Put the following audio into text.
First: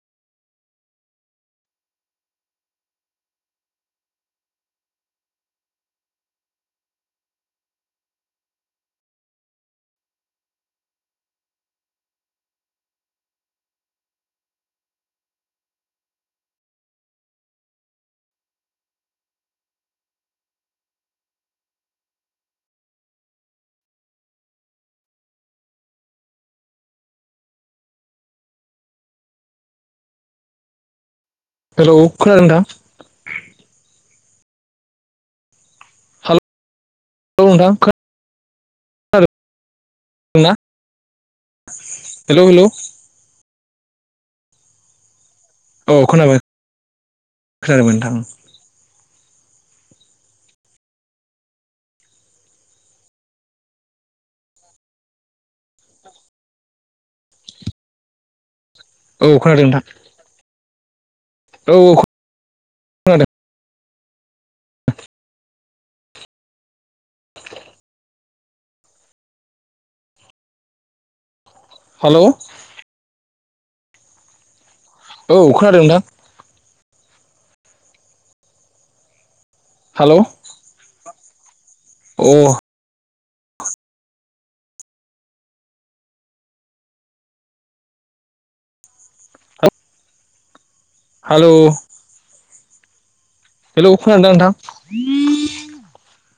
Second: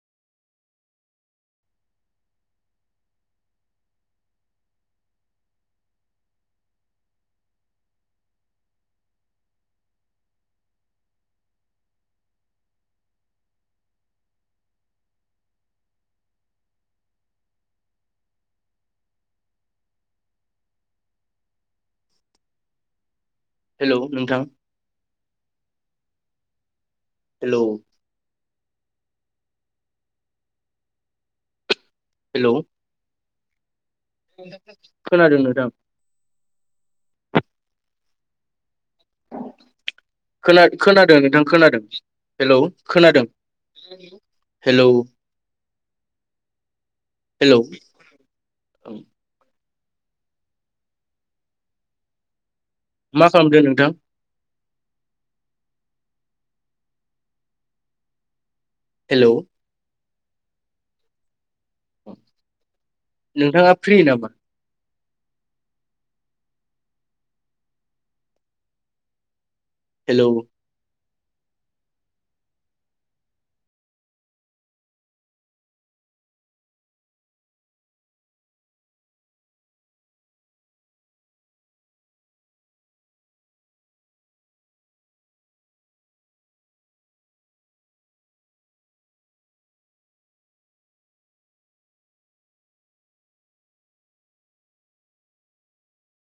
Hello नोंथां hello hello खोनादों hello ना? खोनादों नोंथां। औ नोंथां खोनादों ना खोनादों नोंथां खोनादों हेलौ हेल' हेलौ औ खोनादों। हेलौ औ खोनाबाय हेलौ खोनादों नोंथां औ। मा खालामदो नोंथां? हेलौ औ खोनादों नोंथां। औ खोनादों नोंथाङा फ्रि नामा हेलौ हालौ औ खोनादों ना? हालौ अ हालौ हेलौ खोनादोंना नोंथां?